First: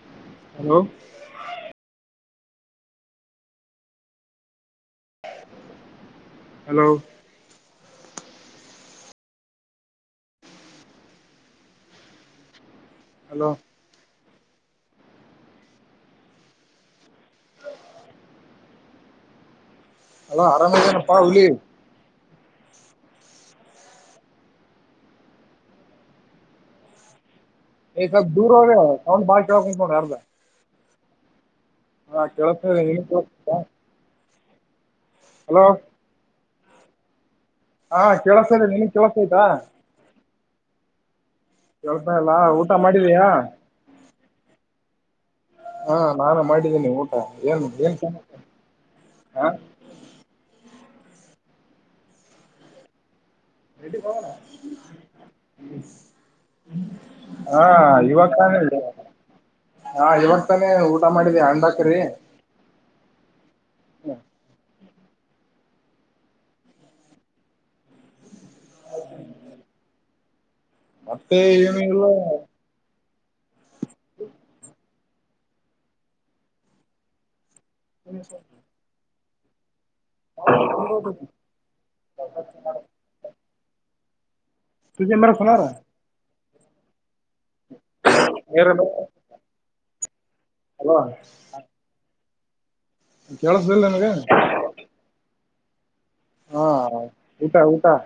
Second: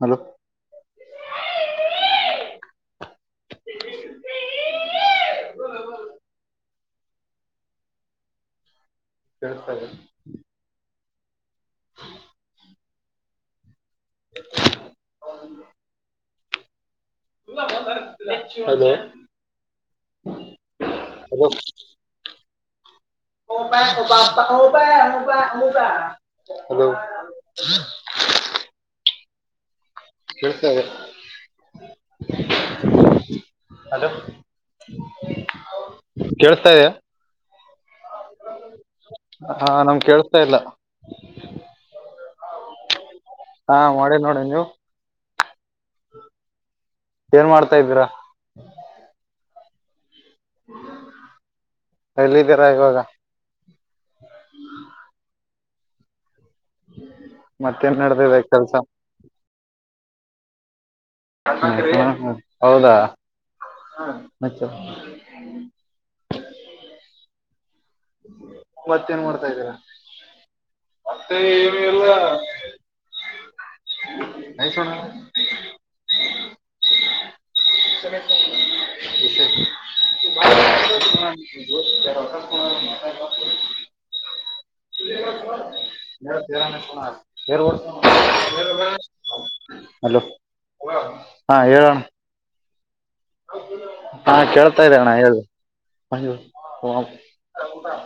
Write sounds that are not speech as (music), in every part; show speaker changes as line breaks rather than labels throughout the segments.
Hello
hello hello
ಹೇಳ್ತಾರೆ
hello
(inaudible) hello
ಅ ಅರಾಮನೆ ತಾನಪ್ಪಾ ಉಳ
ಹಲೋ ಹಲೋ
ಈ ಸಬ ದೂರ ಹೋಗ ಕೌನ್ ಬ ಶಕ
ಕೆಳ್ತದೆ
ಹಾ ಕೇಳತತಾ ಇದೆ ನಿನಗೆ ಕೇಳಿಸ್ತದಾ ಹಲೋ
ಕೇಳ್ಸ್ತಾ ಇದ್ದಾ
ಹಾ ಕೆೇಳಸದೆ ಇದ್ದೇ ನಿನಗೆ ಕೆೇಳಸಯ್ತಾ
ಕೆಲಿಸ್ತಿಲಾ
ಕೆಳ್ಸ ಇಲ್ಲ ಊಟ ಮಾಡಿ
ಹಾ ಮಾಡೇ ನೋಡ ನೀವು
ಹಾ ನಾನು ಮಾಡಿದ್ದೀನಿ ಊಟ ಏನ್
ಮಾಡ್ತಾ
ಏನ್
ಇದ್ದೀರಾ
ಹ
ಎಲ್ಲಿದ್ದೀರ ಇವಾಗ
ರ ಹಾ
ಮತ್ತೇನ್
ಇವಾಗ
ನಡ್ದಿದೆ
ತಾನೇ
ಕೆಲ್ಸ
ಹ ಇವಾಗ ತಾನೇ ಮಾಡಿದೆ ಅಂಡಾ ಕರಿ
ಹೌದಾ ಮೆ ಮ್ಯಾಥೆ ಎನ್ ಮಾಡ್ತಾ ಇದ್ದೀರ ಮತ್ತೆ ಏನು ಎಲ್ಲ ನ ಸಣ ವಿ (inaudible)
ಸುಜಿ ಮರ ಸುನಾರ
ಮೇ ತೇರಾನ ಸುನಾರ (inaudible) ಹಲೋ
ಹಲೋ
ಹಾ ಹೇಳೋಣ
ಕೇಳಿಸ್ಲಿಲ್ಲ ನಿನಗೆ
ಹಾ ಕೇಳ್ತಾ ಇದ್ದಣ ಹೇಳ
ಹಾ ಊಟ ಊಟ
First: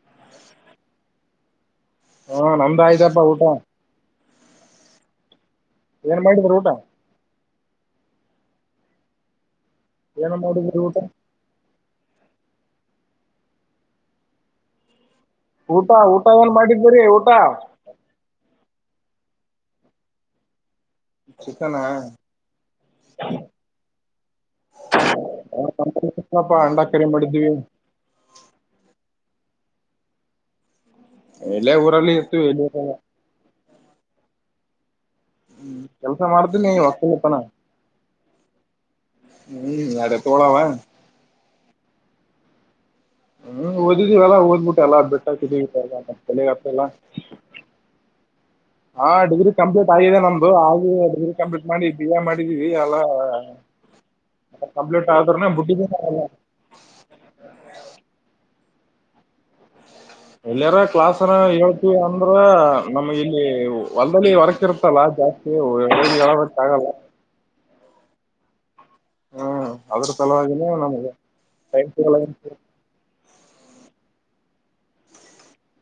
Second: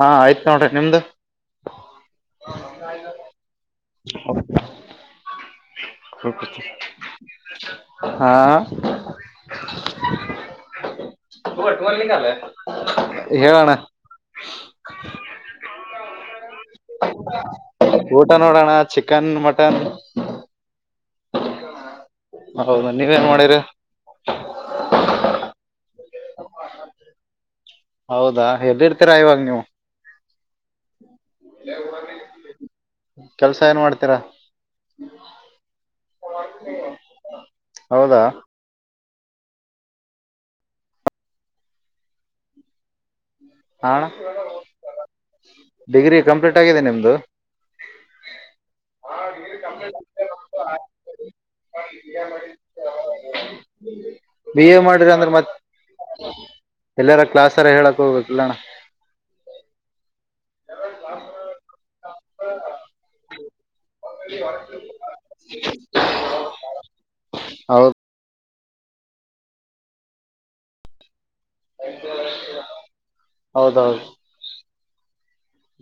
ಹಾ ಆಯ್ತ್ ನೋಡ್ರಿ ನಿಮ್ದು
ಹಾ ನಮ್ದು ಆಯ್ತಪ್ಪ ಊಟ
ಹ
ಏನ್
ಹ
ಮಾಡಿದ್ರಿ ಊಟ
ಹಾ
ಏನು ಮಾಡಿದರೂ ಊಟ
ಹೆಲನ್ನಾ
ಊಟ ಊಟ ಏನ್ ಮಾಡಿದರಿ ಊಟ
ಊಟ ನೋಡೋಣ ಚಿಕನ್ ಮಟನ್
ಚಿಕನ್
ಹೌದ ನೀವೇನ್ ಮಾಡಿರಿ
ಅಂಡಾ ಕರಿ ಮಾಡಿದ್ದೀವಿ
ಹೌದಾ ಎಲ್ಲಿಿರ್ತೀರಾ ಇವಾಗ ನೀವು
ಎಲೆ ಊರಲ್ಲಿ ಇತ್ತು ಎಲ್ಲಿ
ಕೆಲ್ಸ ಏನ್ ಮಾಡ್ತೀರಾ
ಹ್ಮ್ ಕೆಲ್ಸ ಮಾಡ್ದೀನಿ ಹೊಲ್ಲಪನ
ಹೌದಾ
ಹ್ಮ್ ನಡ ತೋಳಾವ (unintelligible) ಹ್ಮ್
ಹಾ ಅಣ್ಣ
ಓದಿದಿವವಲ್ಲಾ ಓದ್ಬಿಟ್ಟ ಎಲ್ಲ ಬೆಟ್ಟಅತ್ತಿಧಿವಿ
ಡಿಗ್ರಿ
ತಲೆಗೆ
ಕಂಪ್ಲೀಟ್
ಅತ್ತಲ್ಲ
ಆಗಿದೆ
ಎಲ್ಲ
ನಿಮ್ದು (unintelligible)
ಹಾ ಡಿಗ್ರಿ ಕಂಪ್ಲೀಟ್ ಆಗಿದೆ ನಮ್ದು ಆಗಿ ಡಿಗ್ರಿ ಕಂಪ್ಲೀಟ್ ಮಾಡಿ ಬಿ ಎ ಮಾಡಿದೀವಿ ಎಲ್ಲ.
ಬಿ ಎ
ಕಂಪ್ಲೀಟ್
ಮಾಡ್ರ ಅಂದ್ರೆ
ಆದ್ರನೆ
ಮತ್
ಬಿಟ್ಟಿದೀನಿ
ಎಲ್ಲಾರ ಕ್ಲಾಸ್ರ ಹೇಳಕ್ ಹೋಗ್ಬೇಕ ಇಲ್ಲಣ
ಎಲ್ಲಯಾರ ಕ್ಲಾಸ್ನ ಹೇಳ್ತಿವಿ ಅಂದ್ರ ನಮ್ ಇಲ್ಲಿ ಹೊಲ್ದಲ್ಲಿ ಹೊರಕ್ ಇರ್ತಲ್ಲ ಜಾಸ್ತಿಬೇಕ ಆಗಲ್ಲ
ಹೌದ
ಹ್ಮ್ ಅದ್ರ ಸಲವಾಗಿನ ನಮ್ಗೆ.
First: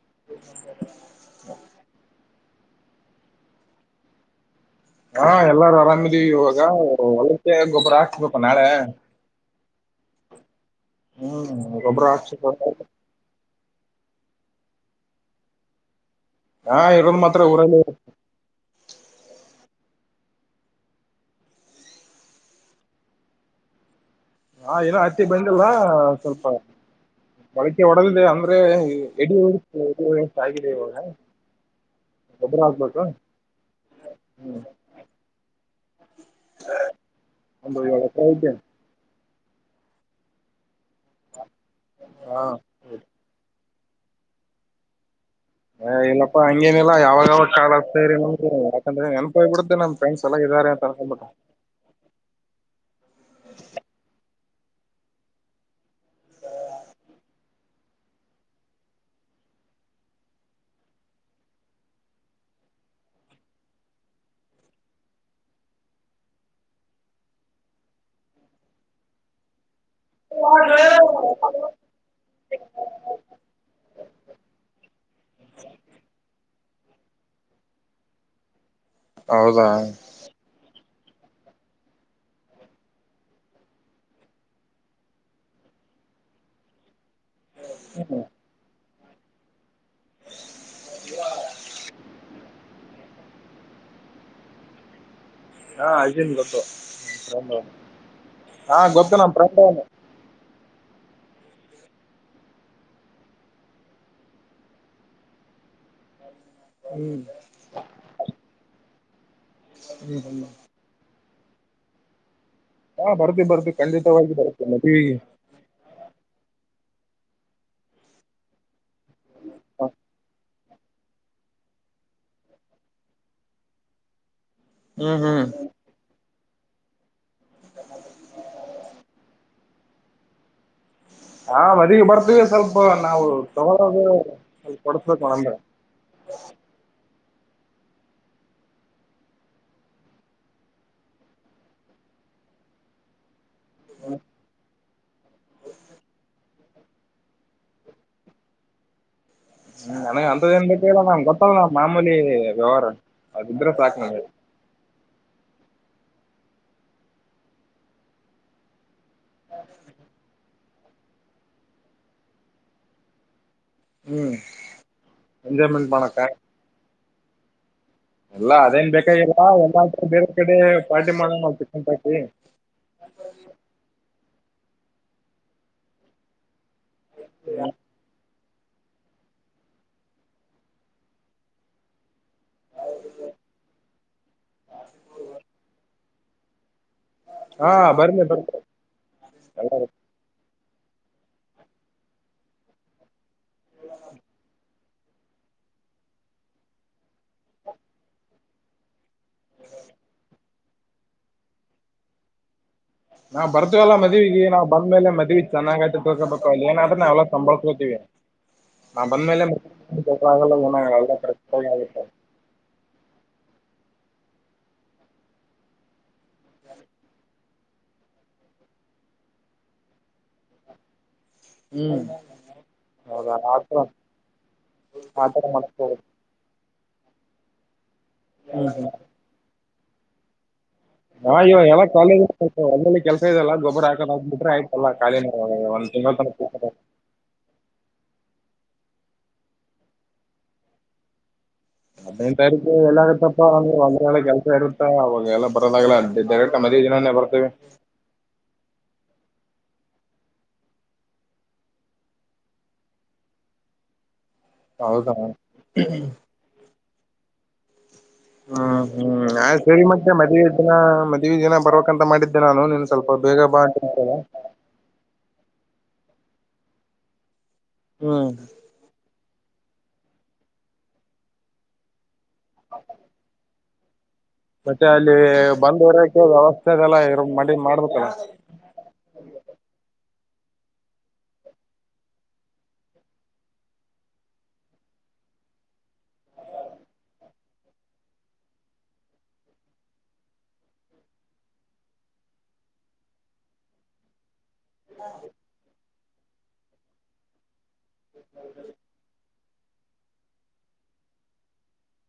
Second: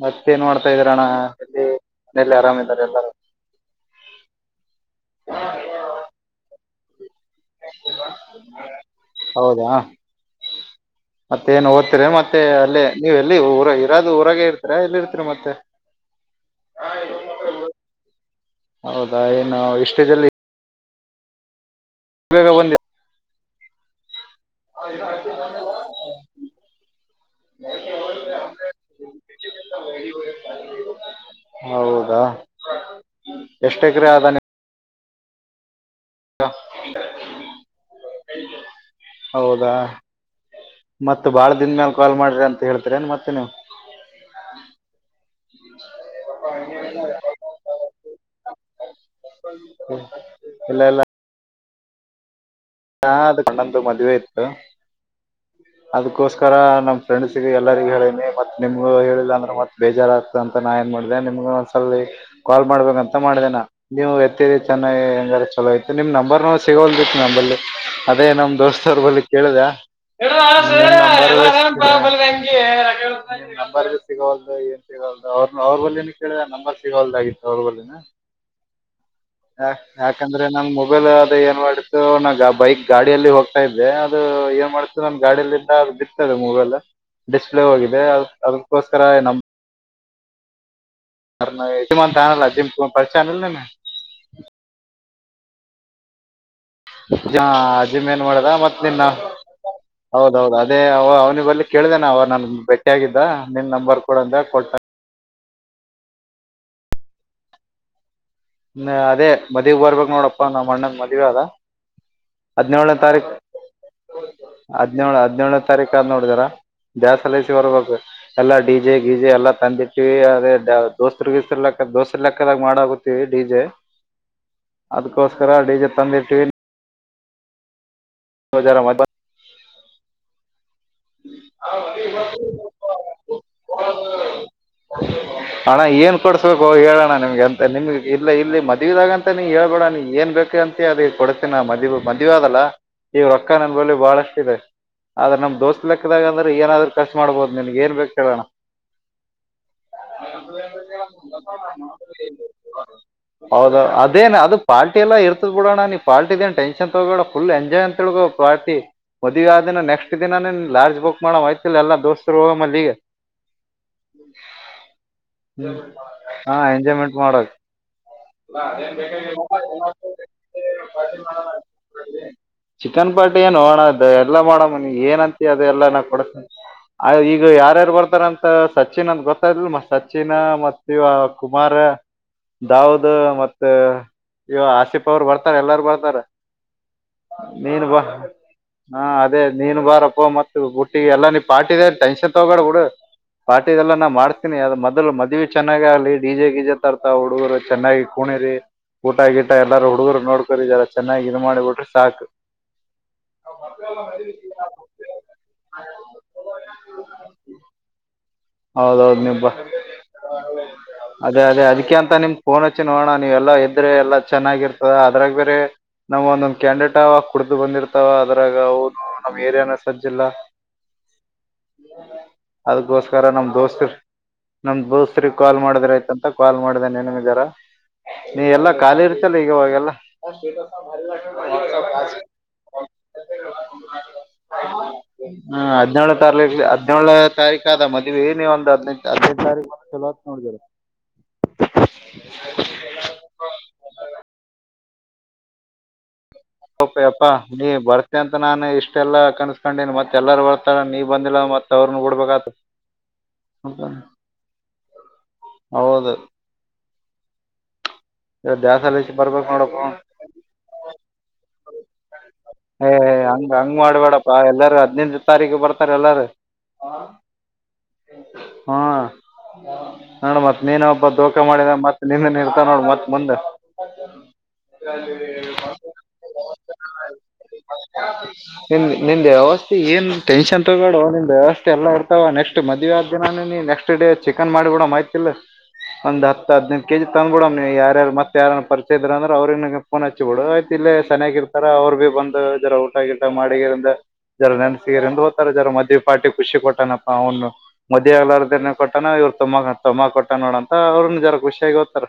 ಮತ್ತ ಏನ್ ಮಾಡ್ತಾ ಇದೀರಣ್ಣ ಎಲ್ಲಿ (inaudible) ಮನೆಯಲ್ಲಿ ಆರಾಮಾರೆ ಎಲ್ಲಾರ
ಓ ಒಳ್ಳ ಗೊಬ್ಬುರ ಹಾಕ್ಸ್ಬೇಕು ನಾಳೆ
ಮತ್ತ
ಹ್ಮ್
ಏನ್ ಓದ್ತರ
ಗೊಬ್ಬರ
ಮತ್ತೆ
ಹಾಕ್ಸ್ಬೇಕು
ಅಲ್ಲೇ ನೀವ ಎಲ್ಲಿ ಊರ ಅದು ಹೊರಗೆ ಇರ್ತರ ಇಲ್ಲಿ ಇರ್ತರಿ ಮತ್ತೆ
ಹಾ ಇರೋದ್ ಮಾತ್ರ ಊರಲ್ಲಿ
ಹೌದಾ ಏನು ಎಷ್ಟೇಜಲ್ಲಿ ಬೇಗ ಬಂದೆ
ಹಾ ಏನೋ ಹತ್ತಿ ಬಂದಲ್ ಸ್ವಲ್ಪ ಬಳಕೆ ಒಡದಿದೆ ಅಂದ್ರೆ ಎಡಿ ಎಡಿಷ್ಟ ಆಗಿದೆ ಇವಾಗ
ಹೌದಾ
ಒಬರ ಆಗ್ಬೇಕಾ
ಎಷ್ಟ್ ಎಕರೆ
ಹ್ಮ್.
ಹ
ಒಂಬ ಳ ಆಯತ (unintelligible)
ಹೌದಾ ಮತ್ತತ್ ಬಾಳ ದನ್ ಮ್ಯಾಲ ಕಾಲ್
ಹಾ
ಮಾಡ್ರಿ ಅಂತ ಹೇಳ್ತರಿ ಮತ್ತೆ ನೀವ್ (inaudible)
ಹ ಇಲ್ಲಪ್ಪಾ ಹಂಗೇನಿಲ್ಲಾ ಯಾವಾಗಾವ ಕಾ ಸೇರಿ ನಮಗೆ. ಅಂದೆನ್ಪಾಯ್ ಬಿಡ್ತ್ ನಮ್ಮ ಫ್ರೆಂಡ್ಸ್ ಎಲ್ಲ ಇದ್ದಾರೆ ಅಕ್ಬಟ್ಟು.
ಹಾ ಅದು ಕಂಡಂದು ಮದ್ವೆ ಇತ್ತು. ಅದ್ಕೋಸ್ಕರ ನಮ್ಮ ಫ್ರೆಂಡ್ಸ್ಗ ಎಲ್ಲರಿಗ ಹೇಳನಿ ಮತ್ ನಿಮ್ಗ ಹೇಳಿಲ್ಲ ಅಂದ್ರೆ ಮತ್ ಬೇಜಾರಾಗಗ್ತ ಅಂತ ನಾ ಮಾಡ ನಿಮ್ಗ ಒಂದ್ಸಲ ಕಾಲ್ ಮಾಡ್ಬೇಕಂತ ಮಾಡೇನಾ ನೀವು ಎತ್ತರಿ ಚೆನ್ನಾಗಿ ಹೆಂಗ ಚಲೋ ಐ ಸ ನಿಮ್ಮ ನಂಬರ್ನ ಸೇವ್ ಆಗಿತ್ತು ನಂಬರ್ಲ್ಲಿ ಅದೇ ನಮ ದೋಸ್ತವ್ರ ಬಳ ಕೇಳುದ (unintelligible) ಹ (inaudible) ನಂಬರ್ ಇ ಸಿಗಲ್ದು ಏನ್ ಸಿಗಲ್ದು ಅವ್ರ ಅವ್ರ ಬಲ್ಲಿ ಏನ ಕೇಳಿದ ನಂಬರ್ ಸಿಗವಲ್ದಾಗಿತ್ತು ಅವ್ರ ಬಲ್ಲಿನ.
ಹೌದಾ
ಯಾಕಂದ್ರೆ ನಂ ಮೊಬೈಲ್ ಆದದ ಏನ್ ಮಾಡತ್ತುು ನಂಗ ಹಬ್ಬ. ಬೈಕ್ ಗಾಡಿಯಲ್ಲಿ ಹೋಗ್ತಾ ಇದ್ದೆ ಅದು ಏನ್ ಮಾಡ್ತದೆ ನ ಗಾಡಿಯಲ್ಲಿಂದ ಅದು ಬಿರ್ತದೆ ಮೂವೆಲ್ಲ. ಡಿಸ್ಪ್ಲೇ ಹೋಗಿದೆ ಅ ಅದಕ್ಕೋಸ್ಕರ ನಮ ಅ ನ ಜಮನ್ಂತಾನಲ್ಲ ಜಿಮ ಪಕ್ಷೆ (unintelligible) ನ.
ಹಾ ಅಜಿ (inaudible) ಗೊತ್ತು
(unintelligible) ಅಜಿಮ ಏನ್ ಮಾಡದ
ಹಾ
ಮತ್ ನಿನ್ನ
ಗೊತ್ತು ನಮ್ ಫ್ರೆಂಡ್
ಹೌದೌದು ಅದೇ ಅವ್ನಿಗೆ ಬಲ್ಲಿ ಕೇಳ್ದೇನ ಅವ ನನ್ ಭೇಟ್ಟಿಯಾಗಿದ್ದ ನಿನ್ ನಂಬರ್ ಕೂಡ ಅಂದ ಕೊಟ್ಟ
ಹ್ಮ್ (inaudible)
ಹ್ಮ ಅದೇ ಮದ್ಗ್ ಬರ್ಬೇಕಕ್
ಹ್ಮ್
ನೋಡಪ್ಪಾ ನಮ್ಮ್ ಅಣ್ಣಂದ ಮದ್ವೆ ಅದ. ಹದ್ಿನೇಳನೇ
ಹಾ
ತಾರೀಖ
ಬರ್ತೀವಿ ಬರ್ತೀವಿ ಖಂಡಿತವಾಗಿ ಬರ್ತೀವಿ ಮದುವಿಗೆ
ಹದ್ಿನೇಳಳ್ ಹದ್ಿನೇಳನೇ ತಾರೀಕ ನೋಡಿದಾರ. ದಸ್ಲಸ ಬರ್ಬೇಕು ಎಲ್ಲಾ ಡಿ ಜೆ ಗಿಜೆ ಎಲ್ಲ ತಂದಿಟ್ಟೀವಿ ಅದೇ. ದೋಸ್ತ್ರಸ ಲೆಕ್ಕ ದೋಸ್ ಲೆಕ್ಕದಾಗ ಮಾಡಕುತ್ತವಿ ಡಿಜೆ.
ಹ್ಮ್ ಹ್ಮ್
ಅದ್ಕ್ಕೋಸ್ಕರ ಡಿಜೆ ತಂದಿಟ್ಟೀವಿ (unintelligible) ರಮ
ಹಾ ಮದಿಗೆ ಬರ್ತವಿ ಸ್ವಲ್ಪ ನಾವು ತಗೊಳೋದು ಸ್ವಲ್ಪ ಕೊಡಸ್ಬೇಕು ನಮ್ಗೆ
ಅಣ ಏನ್ ಕೊಡ್ಸ್ಬೇಕು ಹೇಳೋಣ ನಿಮ್ಗೆ. ನಿಮ್ಗೆ ಇಲ್ಲ ಇಲ್ಲಿ ಮದುವಿದಾಗಂತ ನೀ ಹೇಳ್ಬೇಡ ನೀ ಏನ್ ಬೇಕು ಅಂತ ಅದಕ್ಕೆ ಕೊಡ್ತೀನ ಮದ್ ಮದ್ವೇ ಅದಲ್ಲ ಈವ್ ರೊಕ್ಕ ನಂದಳ ಬಾಳಷ್ಟ ಇದೆ. ಆದ್ರೆ ನಮ್ ದೋಸ್ ಲೆಕ್ಕದಾಗ ಅಂದ್ರೆ ಏನಾದ್ರು ಖರ್ಚು ಮಾಡ್ಬೋದು ನಿನ್ಗ್ ಏನ್ ಬೇಕು ಕೇಳಅಣ್ಣ. (inaudible)
ಹ್ಮ ನನ ಅಂತದಏನ್ ಬಟ್ಟಲ್ಲ ನಂಗೆ ಗೊತ್ತಲ್ ನ ಮಾಮೂಲಿ ವ್ಯವಹಾರ. ಅದಿದ್ರೆ
ಹೌದು
ಸಾಕು ನಮ್ಗೆ
ಅದೇನ ಅದು ಪಾರ್ಟಿ. ಎಲ್ಲ ಇರ್ತದ್ ಬಿಡೋಣ ನೀ ಪಾರ್ಟಿ ದ ಟೆನ್ಷನ್ ತಗೋಣ ಫುಲ್ ಎಂಜಾಯ್ ಅಂತೋ ಪಾರ್ಟಿ ಮದುವೇ ಆ ಆದಿನ. ನೆಕ್ಸ್ಟ್ ದಿನಾನನ್ ಲಾಡ್ಜ್ ಬುಕ್ ಮಾಡ ಆಯ್ತಿಲ್ಲ ಎಲ್ಲ ದೋಸ್ತರು ಹೋಗ ಮ ಅ ಲ್ಲಿಗೆ.
ಹ್ಮ್
ಹ್ಮ ಹಾ ಎಂಜಾಯ್ಮೆಂಟ್ ಮಾಡಕ್.
ಎಲ್ಲ ಅದೇನ್ ಬೇಕಾಗಿಲ್ಲ ಎಲ್ಲ ಬೇರೆ ಕಡೆ ಪಾರ್ಟಿ ಮಾಡಣ ಚಿಿಕನ್ ಪಾರ್ಟಿ.
ಚಿಕನ್ ಪಾರ್ಟಿ ನೋಡಣ. ಎಲ್ಲ ಮಾಡ ಮನಿ ಏನಂತಿ ಅದೆ ಎಲ್ಲ ಕೊಡಸ್ತಿನಿ ಈಗ ಯಾರ್ಯಾರು ಬರ್ತ. ಸಚಿನ್ ಅಂದ ಗೊತ್ತ್ಲ್ ಸಚಿನ್ ಮತ್ ಇ ಕುಮಾರ. ದಾವದ್ ಮತ್ತೆ ಇವ ಆಸಿಫ್ ಅವರು ಬರ್ತಾರ ಎಲ್ಲಾರ ಬರ್ತಾರ.
ಹಾ
ನೀನ್ ಬಾ
ಬರ್ಲಿ ಬರ್ಲಿ
ಹಾ ಅದೇ ನೀನ್ ಬಾರಕ್ಕೋ ಮತ್ತೆ. ಬುಟ್ಟಿಗೆ ಎಲ್ಲ ನೀ ಪಾರ್ಟಿ ಟೆನ್ಷನ್ ತಗೊಂಡ ಬಿುಡು. ಪಾರ್ಟಿ ದೆಲ್ಲ ನಾ ಮಾಡ್ತೀನಿ ಅದ ಮೊದ್ಲು ಮದ್ವಿ ಚೆನ್ನಾಗಿ ಆಗ್ಲಿ ಡಿಜೆ ಗೀಜೆ ತರ್ತ ಹುಡುಗರು ಚೆನ್ನಾಗಿ. ಕುಣಿರಿ ಊಟ ಗಿಟ ಎಲ್ಲಾರು ಹುಡುಗರು ನೋಡ್ಕೋರಿಲ್ಲ ಚೆನ್ನಾಗಿ ಇದ ಮಾಡಿ ಬಿಡ್ರಿ ಸಾಕು.
ನಾವ್ ಬರ್ತವಿವಲ್ಲ ಮದ್ವೆಗೆ ನಾವವು ಬಂದ್ೇಲೆ ಮದ್ವಿ ಚೆನ್ನಾಗ್ಐತಿ ತೋಕೋಬೇಕಕ್ ಅಲ್ಲ ಏನಾದ್ರ ನಾವೆಲ್ಲ ಸಂಭಾಳ್ಕೋತೀವಿ.
(unintelligible) ಹೌದೌದು್ ನಿಬಾ
ಜಗಳ ಆಗಲ್ಲ ಏನಾಗಲ್ಲ ಎಲ್ಲ
ಅದೇ
ಕರೆಕ್ಟ್
ಅದೇ
ಆಗಿ
ಅದಕ್ಕೆ
ಆಗುತ್ತೆ
ಅಂತ ನಿಮ ಫೋನ್ ಹಚ್ಚಿ ನೋಡಣ. ನೀವೆಲ್ಲಾ ಇದ್ರೆ ಎಲ್ಲಾ ಚೆನ್ನಾಗಿರ್ತದ ಅದ್ರಾಗ ಬೇರೆ. ನಾವ್ ಒಂದೊಂದ್ ಕ್ಯಾಂಡಿಡೇಟ್ ಅವ ಕುಡ್ದು ಬಂದಿರ್ತಾವ ಅದ್ರಾಗ ನಮ್ ಏರಿಯಾನ ಸಜ್ಜಿಲ್ಲ. (unintelligible)
ಹ್ಮ್.
ಅದಕ್ಕೋಸ್ಕರ
ಹೌದಾ
ನಮ್
ಆತರ
ದೋಸ್ತ್ ನಮ್ ದೋಸ್ತ್್ರ
ಆತರ
ಕಾಲ್ ಮಾಡಿದ್ರ
ಮಾಡ್ಕೋಬೇಕು
ಆಯತಂತ ಕಾಲ್ ಮಾಡ್ದನ್ ಏನ ಇದಾರ. ನೀ ಎಲ್ಲಾ ಖಾಲಿ ಇರ್ತಲ್ಲ ಈಗವಾಗೆಲ್ಲ.
ನಾ ಇವ ಎಲ್ಲ ಕಾಲೇ ಒಲ್ಲಿ ಕೆಲ್ಸ ಇದೆಲ್ಲ ಗೊಬ್ಬರ ಹಾಕದ ಹಾಕ್ಬ ಬಿಟ್ರೆ ಆಯ್ತಲ್ಲಾ ಕಾಲ.
ಹಾ ಹದಿನೇಳು ತಾರೀಕು ಹದಿನೇಳ ತಾರೀಕ ಆದ ಮತ್ತೆ. ನೀವ ಏ ನೀ ಒಂದು ಹದಿನೈದು ತಾರೀಕು ಬಂದ ಚಲೋ ನೋಡಿದೀರ.
ಹದ್ೈದು ತಾರೀಕು ಎಲ್ಲ ಆಾಗತ್ತಪ್ಪ ಅಂದ್ರೆ ಒಳೆ ಕೆಲಸ ಇರುತ್ತ ಅವಾಗೆಲ್ಲ ಬರಂದಾಗಲ್ಲ (unintelligible)
ಪಪ್ಪಾ ನೀ ಬರ್ತೆ ಅಂತ ನಾನು. ಇಷ್ಟೆಲ್ಲಾ ಕನ್ಸ್ಕೊಂಡೀನ್ ಮತ್ತತ್ ಎಲ್ಲಾರ ಬರ್ತಾರ ನೀವ್ ಬಂದಿಲ್ಲ ಮತ್ ಅವ್ರನ್ನ ಹುಡ್ಬೇಕ ಆತ. ಹೌದ.
ಹೌದಾ (unintelligible)
ಇವತ್ತ್
ಹ್ಮ್
ದ್ಯಾಸಲಿಸಿ
ಹ್ಮ್
ಬರ್ಬೇಕ್
ಆಯ್ ಸರಿ
ನೋಡಪ್ಪೋ
ಮತ್ತೆ ಮದ್ವೆ ದಿನ ಮದ್ವೆ ದಿನ ಬರಕ್ಂತ ಮಾಡಿದ್ದ.
ಏ ಹಂಗ್ ಹಂಗ್ ಮಾಡ್ಬೇಡಪ್ಪಾ ಎಲ್ಲಾರ ಹದಿನೈದು ತಾರೀಕು ಬರ್ತ. ಎಲ್ಲಾರ (unintelligible)
ಹ್ಮ್
ಹ್ಮ. ನೋಡ ಮತ್ತ್ ನೀನ ಒಬ್ಬ ದೋಕ ಮಾಡಿದ ಮತ್ತತ್ ನಿನ್ನೆ ಇರ್ತ ನೋಡ ಮತ್ ಮುಂದೆ.. (unintelligible)
ಮತ್ತೆ ಅಲ್ಲಿ ಬಂದ ಇರಕ ವ್ಯವಸ್ಥೆ ಅದೆಲ್ಲ ಇ ಮ ಮಾಡ್ಬೇಕಲ್ಲ.
ನಿನ್ ನಿನ್ ವ್ಯವಸ್ಥೆ ಏನ್ ಟೆನ್ಷನ್ ತೊಗೋ ನಿಂದು ವ್ಯವಸ್ಥೆ ಎಲ್ಲ ಹೊಡ್ತ ನೆಕ್ಸ್ಟ್. ಮದ್ವೆ ಆದ ದಿನಾನ ನೀ ನೆಕ್ಸ್ಟ್ ಡೇ ಚಿಕನ್ ಮಾಡಿಬಡ ಐತಿಲ್ಲ. ಒಂದ ಹತ್ತು ಹದಿನೈದು ಕೆ ಜಿ ತಂದ್ಬ ಬಿಡಮ್ ನೀವು ಯಾರ ಮತ್ತ ಯಾರನ ಪರಿಚಯ ಇದ್ರ ಅ್ರ ಅವ್ರಿಗೆ ೋನ್ ಹಚ್ಚಿ ಬಿಡು ಆ್ತಿ. ಇಲ್ಲೇ ಚೆನ್ನಾಗಿ ಇರ್ತಾರ ಅವರು ಭಿ ಬಂದು ಜರ ಊಟಗಿಟ ಮಾಡಿರಿಿಂದ. ಜನ ನೆನ್ಸಗಿರ್ ಎಂದ ಹೋ್ತಾರ ಜನ ಮದುವವಿ ಪ್ಟಿ ಖುಷಿ ಕೊಟ್ಟತನಪ್ಪ ಅವನು. ಮದಿಾಗಲಾರದ ಕೊಟ್ಟಾನ ಇವ್ರು ತಮ್ಮಾ ತಂಬಾ ಕೊಟ್ಟ ನೋಡಂತ ಅವ್ರರು ನಿಜರಖುಷಿಯಾಗಿ ಹೋಗ್ತಾರ.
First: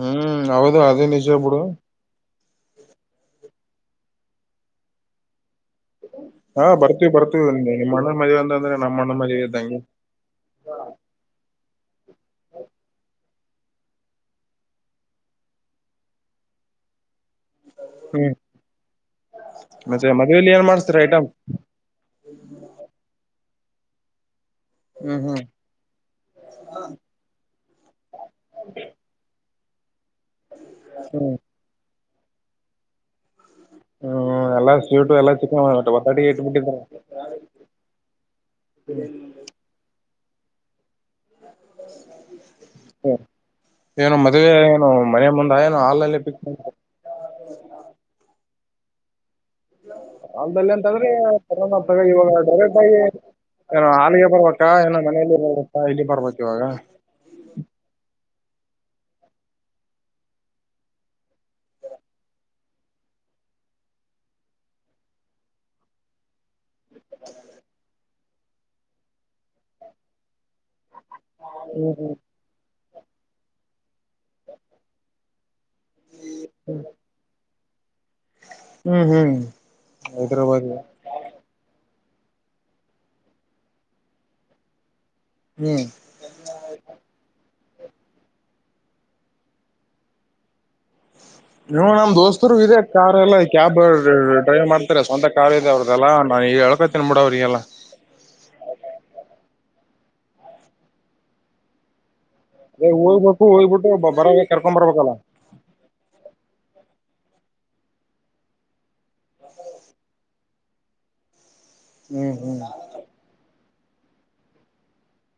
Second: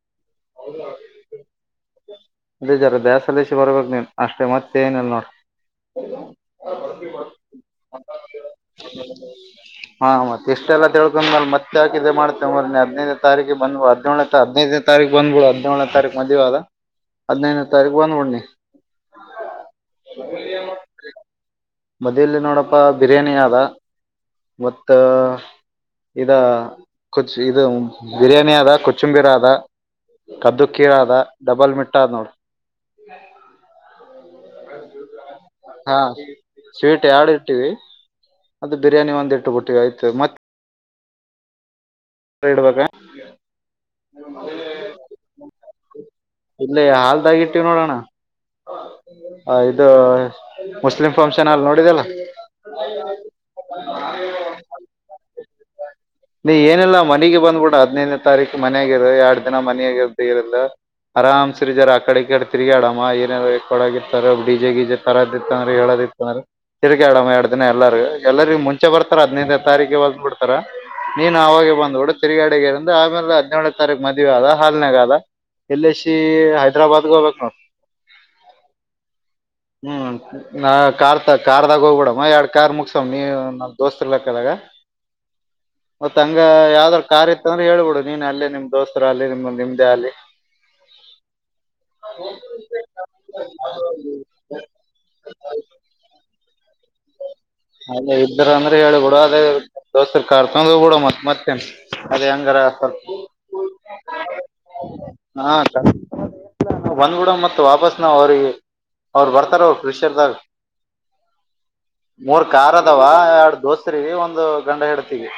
ಹ್ಮ್ ಹೌದು ಅದು ನಿಜ ಬಿಡು
(unintelligible) ಬರ್ಬೇಕು ನೀನ್ ಅಷ್ಟೇ ಮತ್ತೆ ಏನ ಅಲ್ ನೋಡ.
ಹಾ ಬರ್ತೀವಿ ಬರ್ತೀವಿ ನಿಮ್ಮ ಅಣ್ಣನ ಮದ್ವೆ ಅಂತ ಅಂದ್ರೆ.
(unintelligible) ಹಾ ಮತ್ತೆ ಇಷ್ಟೆಲ್ಲ ತಿಳ್ಕೊಂಡ್ಮೇಲೆ ಮತ್ತೆ ಹಾಕಿದೆ ಮಾಡ್ತೇ ಮರ ಹದ್ನೈದು. ತಾರೀಕ ಬಂದ್ಬು ಹದಿನೇಳನ ಹದಿನೈದೇ ತೀ ಬಂದ್ಬಳು ಹದಿನೇಳನೇ ತೀ ಮದುವ ಅದ. ಹದಿನೈದನೇ ತಾರೀಕು
ಹ್ಮ್
ಬಂದ್ಬಿಡ್ ನೀ
ಮತ್ತೆ ಮದ್ಲಿ ಏನ್ ಮಾಡ್ಸ್ತಾರ ಐಟಮ (unintelligible)
ಮದಲಿ ನೋಡಪ್ಪ ಬಿರಿಯಾನಿ ಅದ (unintelligible) ಮತ್ತ
ಹ್ಮ್ ಹ್ಮ್
ಇದ ಖಚ ಇದು (unintelligible) ಬಿರಿಯಾನಿ ಅದ ಕೊಚ್ಚಂಬೀರ ಅದ ಕದ್ದುಕ್ಕೀರ ಅದ ಡಬಲ್ ಮಿಟ್ಟ (unintelligible) ಟೊಳ (unintelligible)
ಹ್ಮ್ ಎಲ್ಲಾ ಸ್ವೀಟು ಎಲ್ಲಾ ಚಿಕನ್
ಹಾ
ಒಟ್ಟಾಟಿಗೆ ಇಟ್ಬಿಟ್ಟಿದ್ರ
ಸ್ವೀಟ್ ಯಾಡು ಇರ್ತೀವಿ (unintelligible) ಅದು ಬಿರಿಯಾನಿ ಒಂದ ಎಂಟ್ಟು ಬಟ್ಟಿಗೆ ಆಯ್ತು ಮತ್ತೆ.
ಹ್ಮ (unintelligible)
ಇಡ್ಬೇಕ
ಏನು ಮದ್ವೆ ಏನು ಮನೆ ಮುಂದ ಏನು
(unintelligible)
ಹಾಲಲ್ಲಿ ಫಿಕ್ಸ್
ಇಲ್ಲಿ ಹಾಲ್ದಾಗಿ ಇಟ್ಟೀವ ನೋಡೋಣ (unintelligible) ಹೌ (unintelligible)
ಅಲ್ಲಿ
ಹಾಲ್
ಎಂತಂದ್ರೆರೋನಾ ತ
ನೋಡಿದಲ್ಲ
ಇವಾಗ ಡರೆಟಾಗಿ. ಏನೋ ಹಾಲಿಗೆ ಬರ್ಬೇಕಾ ಏನೋ ಮನಲಿ ಬರ್ಬೇಕಾ ಇಲ್ಲಿ ಬರ್ಬೇಕ ಇವಾಗ.
ಮನೆಗೆ ಬಂದ್ಬಿಡ ಹದ್ದನೇ ತಾರೀಕು ಮನ್ಯಾಗರ ಎರಡ್ ದಿನ ಮನಯಾಗದ್ದು ಇರಲಿಲ್ಲ. ಆರಾಮ್ಸ್ರೀ ಜಾರ ಆ ಕಡೆ ಈ ಕಡೆ ತಿಗಾಡಮ್ಮ ಏನಾದಾರ ಕೊಡಗಿರ್ರ ಡಿಜೆ ಗೀಜೆ ತರದಿತ್ತ ಅಂದ್ರ ಹೇಳದು. ಇಂದ್ರೆ ತಿಗಿಡ ಎರ ದಿನ ಎಲ್ಲಾರ ಎಲ್ಲರಿಗ ಮುಂಚೆ ಬರ್ತಾರೆ ಹದಿನೈದೇ ತಾರೀಕ ಹ ಬಿಡ್. ನೀನು ಅವಾಗೆ ಬಂದ (unintelligible) ಕೂಡ ತಿರ್ಗಾಡಗ ಇಂದ ಆಮೇಲೆ ಹದಿನೇಳೇ ತಾರೀಕು ಮದುವೆ ಆದ ಹಾಲನಗಾಲ. ಎಲ್ಲ ಸಿ ಹೈದ್ರಾಬಾದ್ಗೆ ಹೋಗ್ಬೇಕಕ್ ನೋಡು.
ಹ್ಮ್ ಹ್ಮ್
ಹ್ಮ್
ಹೈದ್ರಾಬಾದ್
ನಾ ಕಾರ್ ತ ಕಾರ್ದಾಗೋಗ್ಬೂಡ (unintelligible) ಎರಡು ಕಾರ್ ಮುಗಸ ನೀ ನಮ್ ದೋಸ್ತತ್ ಇರ್ಲಕದಗ
ಹ್ಮ್
ಮತ್ತ ಹಂಗ ಯಾವ (unintelligible) ಆಯ್ತಂದ್ರೆ ಹೇಳ್ಬಿಡು ನೀನ್ ಅಲ್ಲಿ ನಿಮ್ ದೋಸ್ತರ ಅಲ್ಲಿ ನಿಮ್ದ ನಿಮ್ದೇ ಅಲ್ಲಿ. (unintelligible)
ನೀ ನಮ್ ದೋಸ್ತರು ಇದೆ ಕಾರ್ ಎಲ್ಲ ಕ್ಯಾಬ್ ಡ್ರೈವ್ ಮಾಡ್ತಾರೆ ಸ್ವಂತ ಕಾರ್ ಇದೆ ಅವ್ರ್ದಲ್ಲಾ. ಎಳ್ಕ (unintelligible)
ಅಲ್ಲೇ ಇದರು ಅಂದ್ರೆ ಹೇಳ ಬಿಡು ಅದೇ (unintelligible) ದೋಸರ್ ಕರ್ಕೊಂಡ ಬಿಡ ಮತ್ತತ್ ಮತ್ತನೆ
ಹೋಗ್ಬೇಕು ಹೋಗ್ಬಿಟ್ಟು ಬರೋ ಕರ್ಕೊ ಬರ್ಬೇಕಲ್ಲ (unintelligible)
ಒಂದ್ ಗುಡ ಮ ವಾಪಸ್ ನ ಅವ್ರ ಅವ್ರು ಬರ್ತಾರ ಅವ್ರ ಕ್ರಿಷರ್ದಾಂಗ.
ಹ್ಮ್
ಮೂರ್
ಹ್ಮ್
ಕಾರ್ ಅದವ ಎರಡು ದೋಸ್ರ ಒಂದು ಗಂಡ ಹೆಡ್ತಿಗೆ.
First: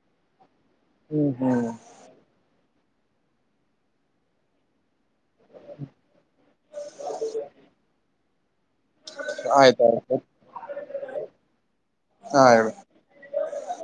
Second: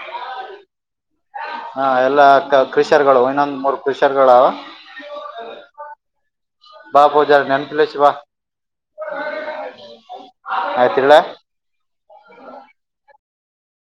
ಹ್ಮ್ ಹ್ಮ್
ಹಾ ಎಲ್ಲಾ ಅಕ್ಕ (unintelligible) ಕ್ರಿಷರ್ಗಳು ಇನ್ನೊಂದ್ ಮೂರ್ ಕ್ರಿಷರ್ಗಳಾವ (unintelligible) ಬಾಪೌಜಾರ ನನ್ಫಲಸ ಬಾ (unintelligible)
ಆಯ್ತ ಆಯ್ತು (unintelligible)
ಆಯ್ತ್ ಇಡ್ಲಾ.
ಹಾ ಹೇಳ (unintelligible)